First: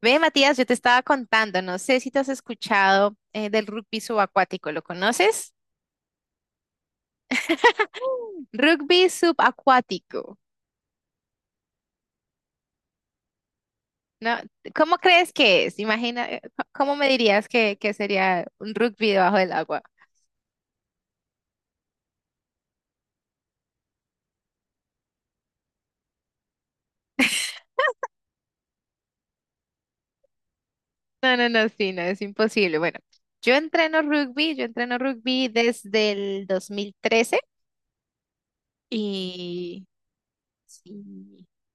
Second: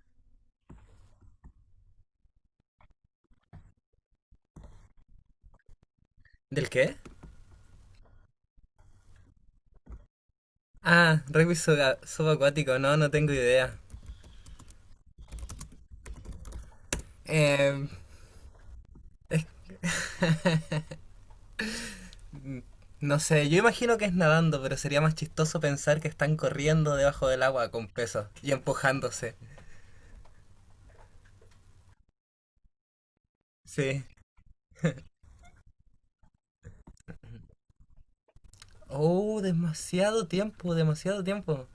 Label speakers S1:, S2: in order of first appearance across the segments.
S1: Ve, Matías, yo te estaba contando, no sé si te has escuchado del rugby subacuático, ¿lo conoces?
S2: ¿Del qué?
S1: Rugby subacuático,
S2: Ah, rugby subacuático, no, no tengo idea.
S1: ¿no? ¿Cómo crees que es? Imagina, ¿cómo me dirías
S2: Eh,
S1: que sería un rugby debajo del agua?
S2: no sé, yo imagino que es nadando, pero sería más chistoso pensar que están corriendo debajo del agua con peso y empujándose.
S1: No, no, no, sí, no, es imposible. Bueno, yo entreno
S2: Sí.
S1: rugby, yo entreno rugby desde el 2013
S2: Oh,
S1: y
S2: demasiado tiempo, demasiado
S1: sí,
S2: tiempo.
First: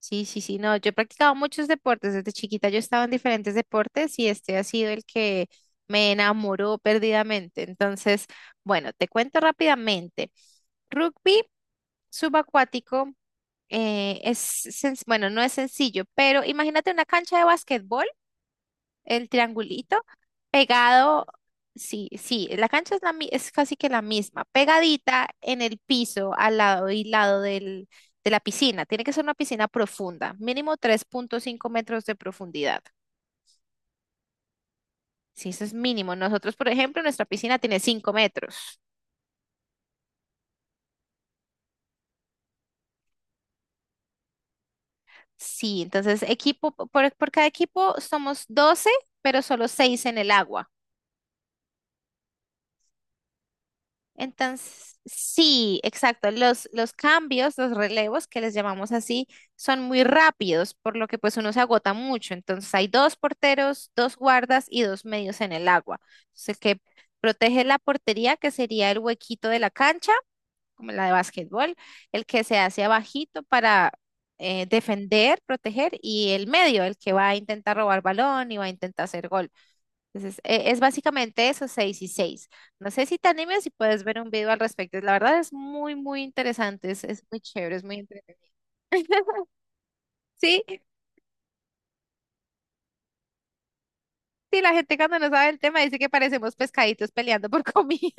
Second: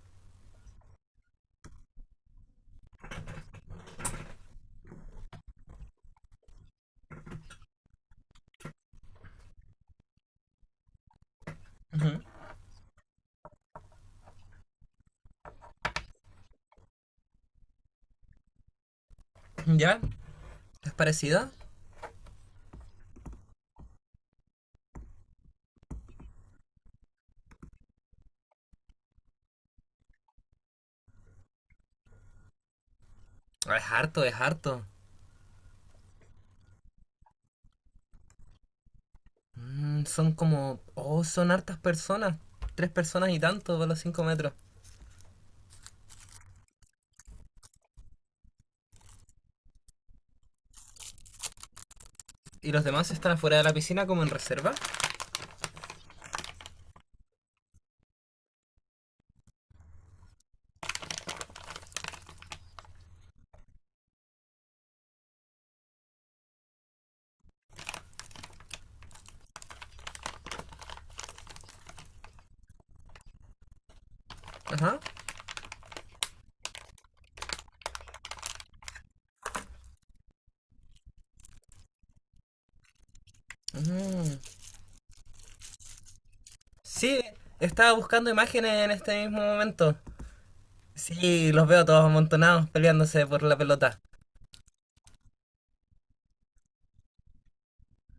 S1: sí, sí, sí, no, yo he practicado muchos deportes, desde chiquita yo estaba en diferentes deportes y este ha sido el que me enamoró perdidamente. Entonces, bueno, te cuento rápidamente. Rugby subacuático eh, es, bueno, no es sencillo, pero imagínate una cancha de básquetbol el
S2: ¿Ya?
S1: triangulito,
S2: ¿Es
S1: pegado,
S2: parecido?
S1: sí, sí, la cancha es, es casi que la misma, pegadita en el piso, al lado y lado de la piscina. Tiene que ser una piscina profunda, mínimo 3,5 metros de profundidad.
S2: Ah, es harto, es harto.
S1: Sí, eso es mínimo. Nosotros, por ejemplo, nuestra piscina tiene 5 metros.
S2: Mm, son como... Oh, son hartas personas. Tres personas y tanto por los 5 metros.
S1: Sí, entonces equipo, por cada equipo somos 12 pero solo 6 en el agua.
S2: ¿Y los demás están afuera de la piscina como en reserva?
S1: Entonces, sí, exacto. Los cambios, los relevos, que les llamamos así, son muy rápidos, por lo que pues uno se agota mucho. Entonces hay dos porteros, dos guardas y dos medios en el agua. Entonces, el que protege la portería, que sería el huequito de la cancha, como la de básquetbol, el que se hace abajito para
S2: Ajá.
S1: defender, proteger, y el medio, el que va a intentar robar balón y va a intentar hacer gol. Entonces, es básicamente eso, 6 y 6. No sé si te animes y puedes ver un
S2: Mm.
S1: video al respecto. La verdad es muy, muy interesante. Es,
S2: Sí,
S1: es muy chévere, es
S2: estaba
S1: muy
S2: buscando
S1: interesante.
S2: imágenes en este mismo momento.
S1: Sí,
S2: Sí, los veo todos amontonados peleándose por la pelota.
S1: sí, la gente cuando no sabe el tema dice que parecemos pescaditos peleando por comida,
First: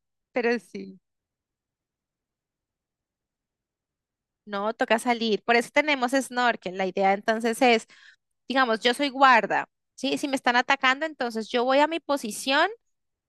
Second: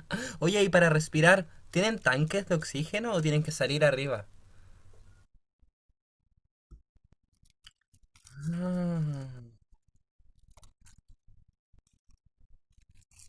S1: pero
S2: Oye, ¿y para
S1: sí.
S2: respirar, tienen tanques de oxígeno o tienen que salir arriba?
S1: No, toca salir. Por eso tenemos snorkel. La idea entonces es, digamos, yo soy
S2: Ah.
S1: guarda, ¿sí? Si me están atacando, entonces yo voy a mi posición.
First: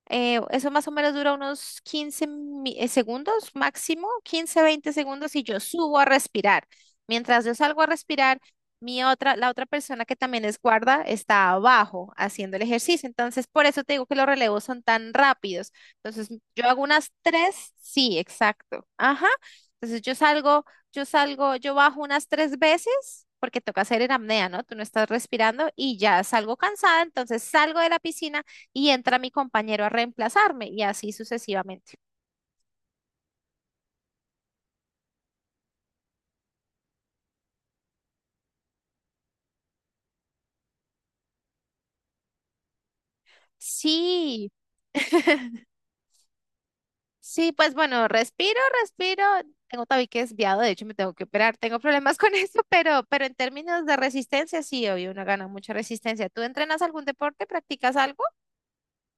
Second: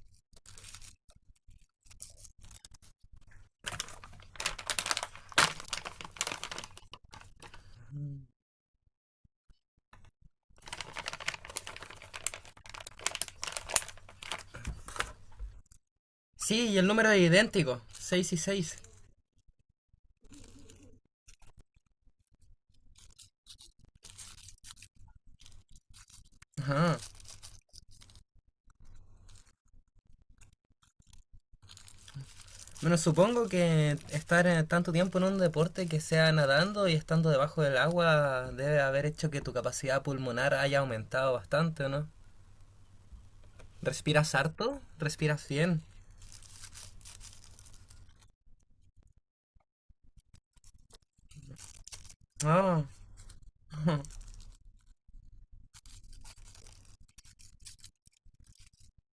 S1: Eso más o menos dura unos 15 segundos máximo, 15 20 segundos y yo subo a respirar. Mientras yo salgo a respirar, la otra persona que también es guarda está abajo haciendo el ejercicio. Entonces, por eso te digo que los relevos son tan rápidos. Entonces, yo
S2: Sí, y
S1: hago
S2: el
S1: unas
S2: número es
S1: tres,
S2: idéntico,
S1: sí,
S2: 6 y 6.
S1: exacto. Ajá. Entonces, yo salgo, yo bajo unas tres veces. Porque toca hacer en apnea, ¿no? Tú no estás respirando y ya salgo
S2: Ajá.
S1: cansada, entonces salgo de la piscina y entra mi compañero a reemplazarme y así sucesivamente.
S2: Bueno, supongo que estar tanto tiempo en un deporte que sea nadando y estando debajo del agua debe haber hecho que tu capacidad pulmonar haya aumentado bastante, ¿o no? ¿Respiras
S1: Sí,
S2: harto? ¿Respiras bien?
S1: sí, pues bueno, respiro, respiro. Tengo tabique desviado, de hecho me tengo que operar. Tengo problemas con eso,
S2: Ah,
S1: pero en términos de resistencia, sí, obvio, uno gana mucha resistencia. ¿Tú entrenas algún deporte? ¿Practicas algo?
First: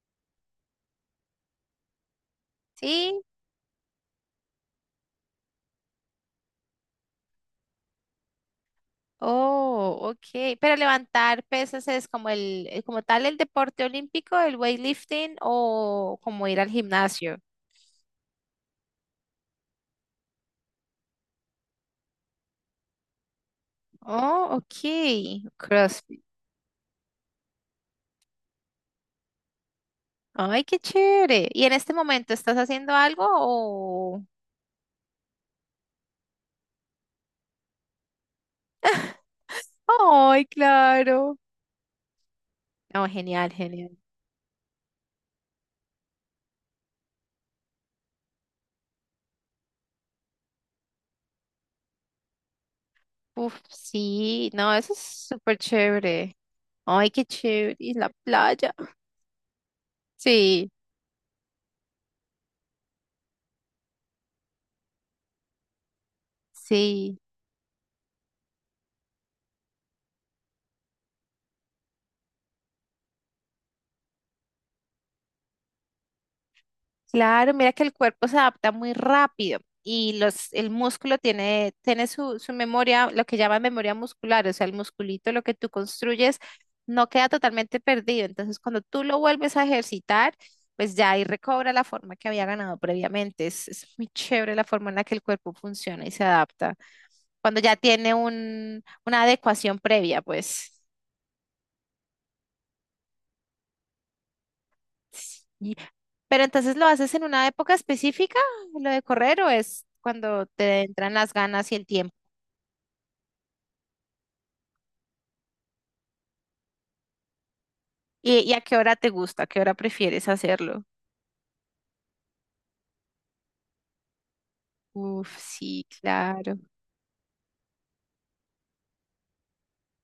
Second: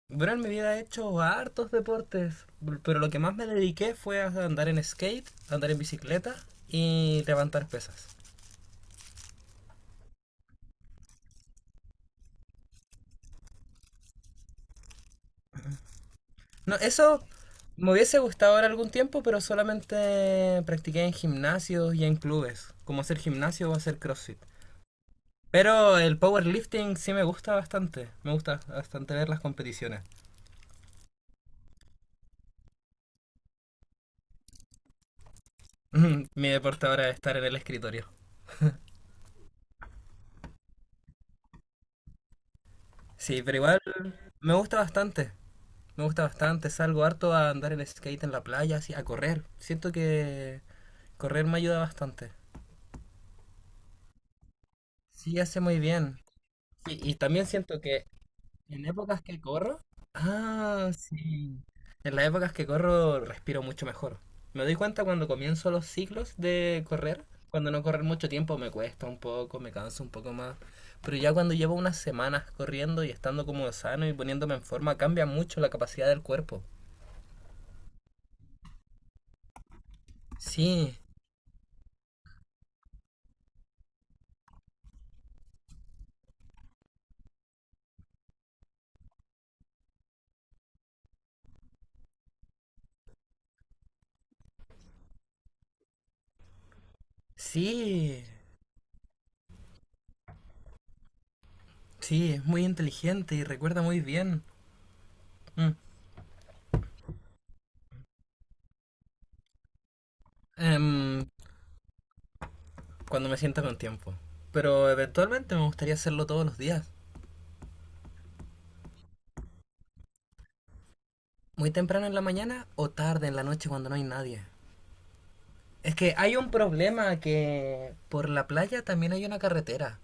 S2: bueno, me hubiera hecho hartos deportes, pero lo que
S1: Sí.
S2: más me dediqué fue a andar en skate, a andar en bicicleta y levantar pesas.
S1: Oh, ok. Pero levantar pesas es como como tal el deporte olímpico, el weightlifting o como ir al
S2: No, eso
S1: gimnasio.
S2: me hubiese gustado ahora algún tiempo, pero solamente practiqué en gimnasios y en clubes, como hacer gimnasio o hacer CrossFit.
S1: Oh, ok.
S2: Pero
S1: Cross.
S2: el powerlifting sí me gusta bastante ver las competiciones.
S1: Ay, qué chévere. ¿Y en este momento estás haciendo algo o?
S2: Mi deporte ahora es estar en el escritorio.
S1: Ay, claro. No,
S2: Sí,
S1: genial,
S2: pero igual
S1: genial.
S2: me gusta bastante. Me gusta bastante, salgo harto a andar en skate en la playa, así, a correr. Siento que correr me ayuda bastante.
S1: Uf, sí, no, eso es
S2: Sí,
S1: súper
S2: hace muy bien.
S1: chévere.
S2: Sí,
S1: Ay,
S2: y
S1: qué
S2: también
S1: chévere.
S2: siento
S1: Y
S2: que
S1: la playa.
S2: en épocas que corro,
S1: Sí,
S2: ah, sí, en las épocas que corro respiro mucho mejor. Me doy cuenta cuando comienzo los ciclos de
S1: sí.
S2: correr, cuando no correr mucho tiempo me cuesta un poco, me canso un poco más, pero ya cuando llevo unas semanas corriendo y estando como sano y poniéndome en forma, cambia mucho la capacidad del cuerpo.
S1: Claro, mira que el cuerpo se adapta muy rápido y el
S2: Sí,
S1: músculo tiene su memoria, lo que llaman memoria muscular, o sea, el musculito, lo que tú construyes, no queda totalmente perdido. Entonces, cuando tú lo vuelves a ejercitar, pues ya ahí recobra la forma que había ganado previamente. Es muy chévere la forma en la que el cuerpo funciona y se adapta. Cuando ya tiene
S2: sí,
S1: una adecuación previa, pues.
S2: sí, es muy inteligente y recuerda muy bien. Mm.
S1: Pero entonces lo haces en una época específica, lo de correr, o es cuando te entran
S2: Em,
S1: las ganas y el tiempo.
S2: Cuando me sienta con tiempo. Pero eventualmente me gustaría hacerlo todos los días.
S1: ¿Y a qué hora te gusta? ¿A qué hora prefieres hacerlo?
S2: Muy temprano en la mañana o tarde en la noche cuando no hay nadie.
S1: Uf, sí,
S2: Es que hay un
S1: claro.
S2: problema que por la playa también hay una carretera.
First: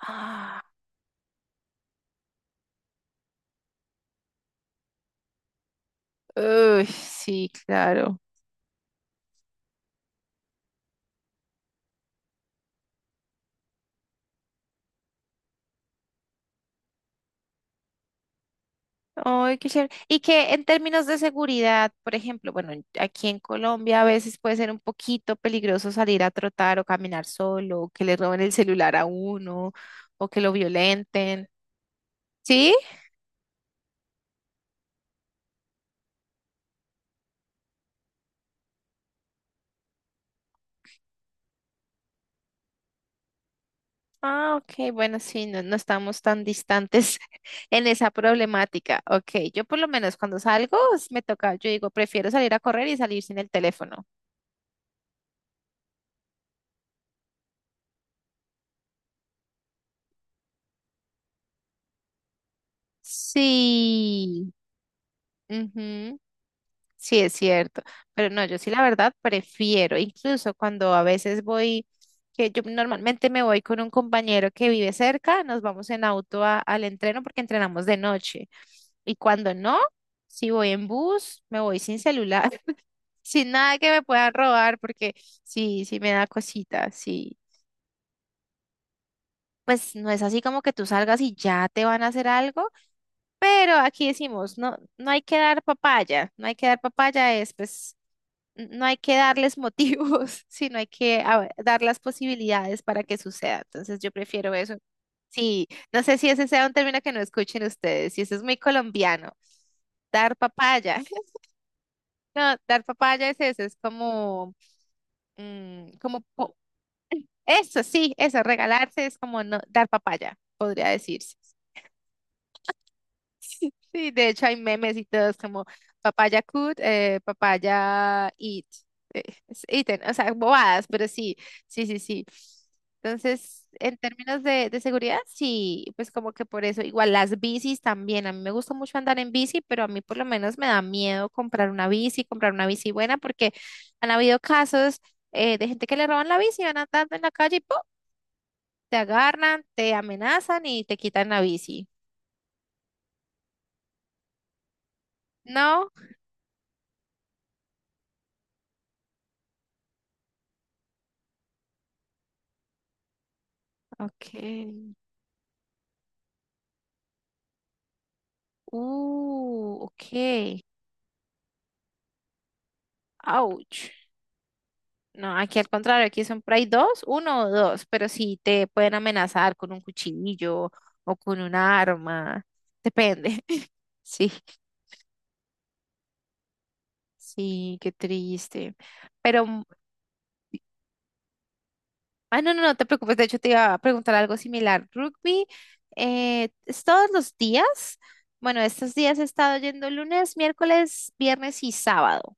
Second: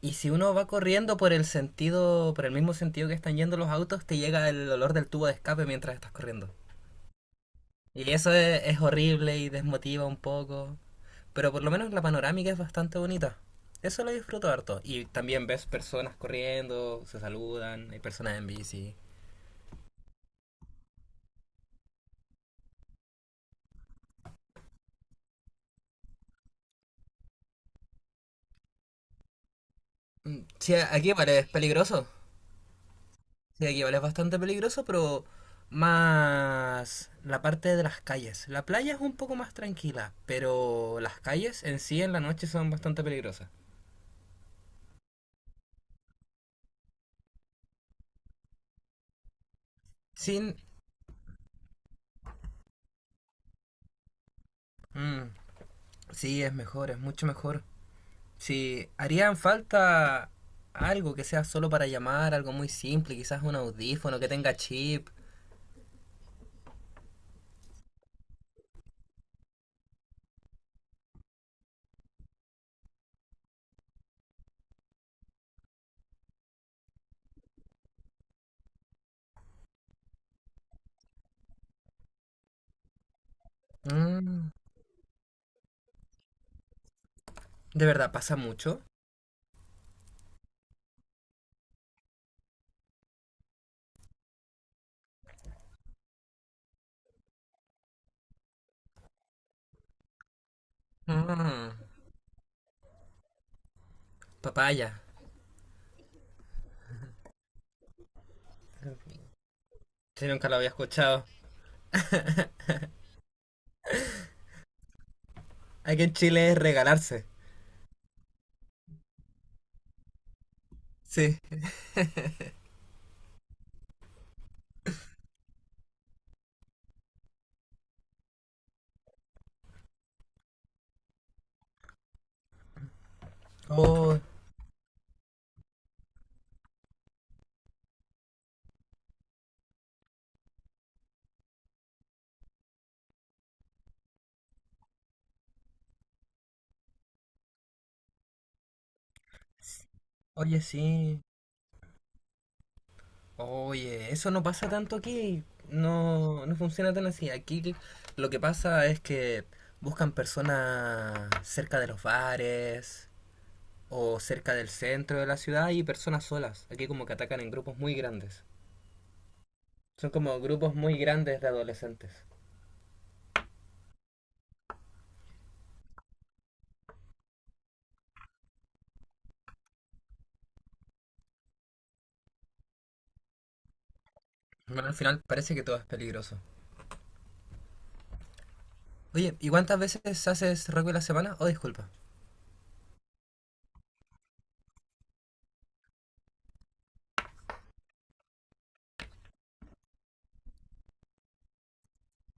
S2: Y si uno va corriendo por el sentido, por el mismo sentido que están yendo los autos, te llega el olor del tubo de escape mientras estás corriendo.
S1: uy, sí,
S2: Y
S1: claro.
S2: eso es horrible y desmotiva un poco. Pero por lo menos la panorámica es bastante bonita. Eso lo disfruto harto. Y también ves personas corriendo, se saludan, hay personas en bici.
S1: Ay, qué chévere. Y que en términos de seguridad, por ejemplo, bueno, aquí en Colombia a veces puede ser un poquito peligroso salir a trotar o caminar solo, o que le roben el celular a uno, o que
S2: Mm,
S1: lo
S2: sí, aquí vale,
S1: violenten.
S2: es peligroso.
S1: ¿Sí?
S2: Sí, aquí vale, es bastante peligroso, pero más la parte de las calles. La playa es un poco más tranquila, pero las calles en sí en la noche son bastante peligrosas.
S1: Ah, ok, bueno, sí, no, no estamos tan distantes en esa problemática. Ok, yo por lo menos cuando
S2: Sí,
S1: salgo me toca, yo digo, prefiero salir a correr y salir sin el teléfono.
S2: mm, sí, es mejor, es mucho mejor. Si harían falta algo que sea solo para llamar, algo muy simple, quizás un audífono que
S1: Sí,
S2: tenga chip.
S1: ujú, sí es cierto, pero no, yo sí la verdad prefiero, incluso cuando a veces voy, que yo normalmente me voy con un compañero que vive cerca, nos vamos en auto al entreno porque entrenamos de noche. Y cuando no, si voy en bus, me voy sin celular, sin nada que me puedan
S2: Mm.
S1: robar, porque sí, sí me da cosita sí.
S2: ¿De verdad pasa mucho?
S1: Pues no es así como que tú salgas y ya te van a hacer algo, pero aquí decimos, no, no hay que dar papaya, no hay que dar papaya es, pues, no hay que darles motivos, sino hay que ver,
S2: Ah,
S1: dar las posibilidades para que suceda. Entonces yo prefiero eso.
S2: papaya.
S1: Sí, no sé si ese sea un término que no escuchen ustedes, y eso es muy colombiano.
S2: Yo
S1: Dar
S2: nunca lo había
S1: papaya.
S2: escuchado.
S1: No, dar papaya es eso, es como,
S2: Aquí en
S1: como
S2: Chile
S1: po-
S2: es regalarse.
S1: Eso sí, eso, regalarse es como no, dar papaya, podría decirse.
S2: Sí.
S1: Sí, de hecho hay memes y todos como papaya could, papaya eat, eh, es eaten, o sea, bobadas, pero sí, sí, sí, sí. Entonces, en
S2: Oh,
S1: términos de seguridad, sí, pues como que por eso, igual las bicis también, a mí me gusta mucho andar en bici, pero a mí por lo menos me da miedo comprar una bici buena, porque han habido casos de gente que le roban la bici, van andando en la calle y ¡pum! Te agarran, te
S2: oye,
S1: amenazan y te
S2: sí.
S1: quitan la bici.
S2: Oye, eso no pasa tanto aquí.
S1: No,
S2: No, no funciona tan así. Aquí lo que pasa es que buscan personas cerca de los bares, o cerca del
S1: ok.
S2: centro de la ciudad hay personas solas. Aquí como que atacan en grupos muy grandes.
S1: Ok.
S2: Son como grupos muy grandes de adolescentes.
S1: Ouch. No, aquí al contrario, aquí son por ahí dos, uno o dos, pero sí te pueden amenazar con un cuchillo o con un arma. Depende. Sí,
S2: Bueno, al final parece que todo es peligroso.
S1: sí, qué triste.
S2: Oye,
S1: Pero
S2: ¿y cuántas veces haces rugby a la semana? Oh, disculpa.
S1: Ah, no, no, no te preocupes. De hecho, te iba a preguntar algo similar. Rugby, ¿es todos los días? Bueno, estos días he estado yendo lunes, miércoles, viernes y sábado.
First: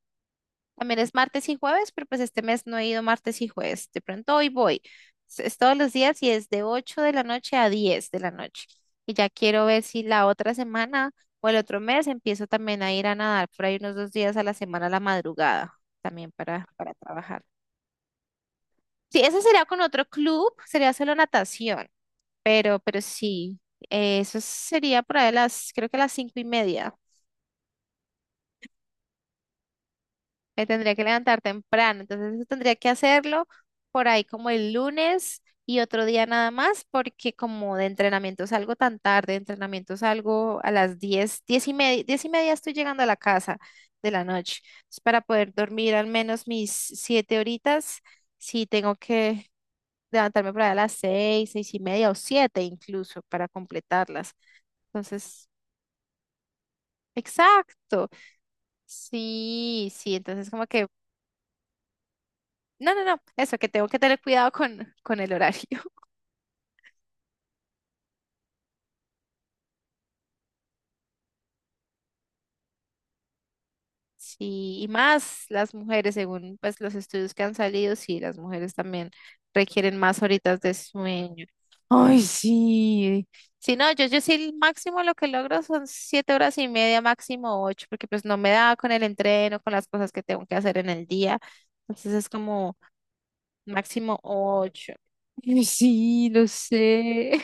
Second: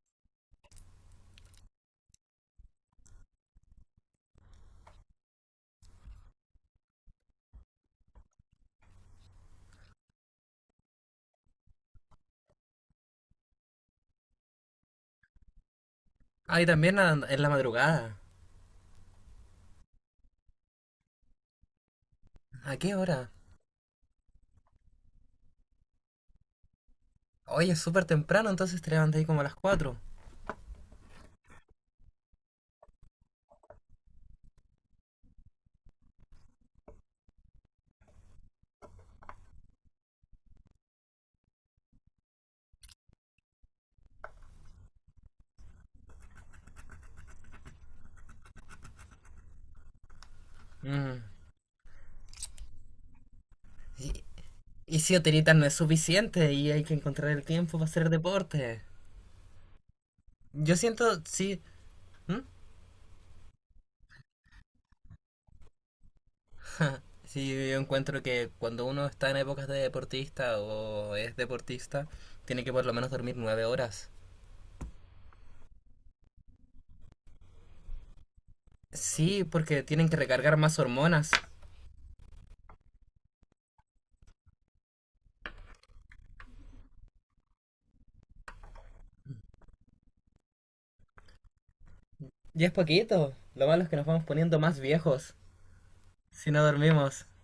S1: También es martes y jueves, pero pues este mes no he ido martes y jueves. De pronto hoy voy. Es todos los días y es de 8 de la noche a 10 de la noche. Y ya quiero ver si la otra semana o el otro mes empiezo también a ir a nadar por ahí unos 2 días a la semana a la madrugada, también
S2: Ah,
S1: para,
S2: y
S1: para
S2: también en
S1: trabajar.
S2: la madrugada.
S1: Sí, ese sería con otro club, sería solo natación,
S2: ¿A
S1: pero,
S2: qué
S1: pero
S2: hora?
S1: sí, eso sería por ahí creo que a las 5:30.
S2: Oye, es súper temprano, entonces te levantas ahí como a las 4.
S1: Me tendría que levantar temprano, entonces eso tendría que hacerlo por ahí como el lunes y otro día nada más, porque como de entrenamiento salgo tan tarde, de entrenamiento salgo a las diez, 10:30 estoy llegando a la casa de la noche. Entonces, para poder dormir al menos mis 7 horitas, sí tengo que levantarme por allá a las
S2: Mm.
S1: seis, seis y media o siete incluso para
S2: Y,
S1: completarlas.
S2: y si
S1: Entonces,
S2: hotelita no es suficiente y hay que encontrar el tiempo para
S1: exacto.
S2: hacer deporte.
S1: Sí, sí, entonces como
S2: Yo
S1: que,
S2: siento, sí. ¿Mm?
S1: no, no, no, eso, que tengo que tener cuidado con el horario.
S2: Sí, yo encuentro que cuando uno está en épocas de deportista o es deportista, tiene que por lo menos dormir 9 horas.
S1: Sí, y más las mujeres, según pues los estudios que han salido, sí, las mujeres también
S2: Sí, porque
S1: requieren
S2: tienen que
S1: más
S2: recargar
S1: horitas de
S2: más hormonas.
S1: sueño. Ay, sí. Sí, no, yo sí el máximo lo que logro son 7 horas y media, máximo ocho, porque pues no me da con el entreno, con las cosas que tengo que hacer en el día. Entonces es
S2: Y es
S1: como
S2: poquito. Lo malo es que nos
S1: máximo
S2: vamos poniendo más
S1: ocho.
S2: viejos
S1: Ay, sí, lo
S2: si no dormimos.
S1: sé.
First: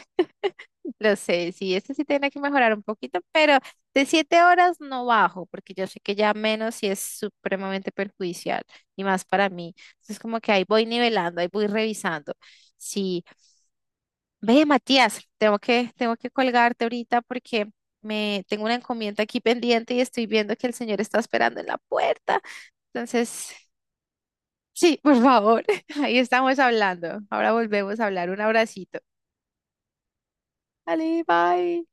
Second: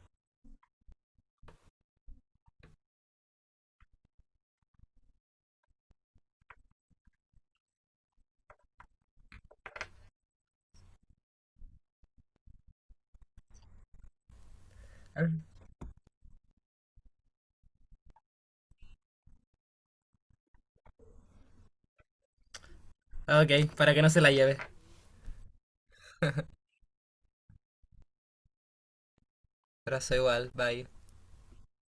S1: Lo sé, sí, este sí tiene que mejorar un poquito, pero de 7 horas no bajo, porque yo sé que ya menos sí es supremamente perjudicial y más para mí. Entonces, como que ahí voy nivelando, ahí voy revisando. Sí, ve, Matías, tengo que colgarte ahorita porque me tengo una encomienda aquí pendiente y estoy viendo que el señor está esperando en la puerta. Entonces,
S2: Ok, para que no se la lleve.
S1: sí, por favor, ahí estamos hablando. Ahora volvemos a hablar. Un abracito.
S2: Abrazo igual, bye.
S1: Dale, bye.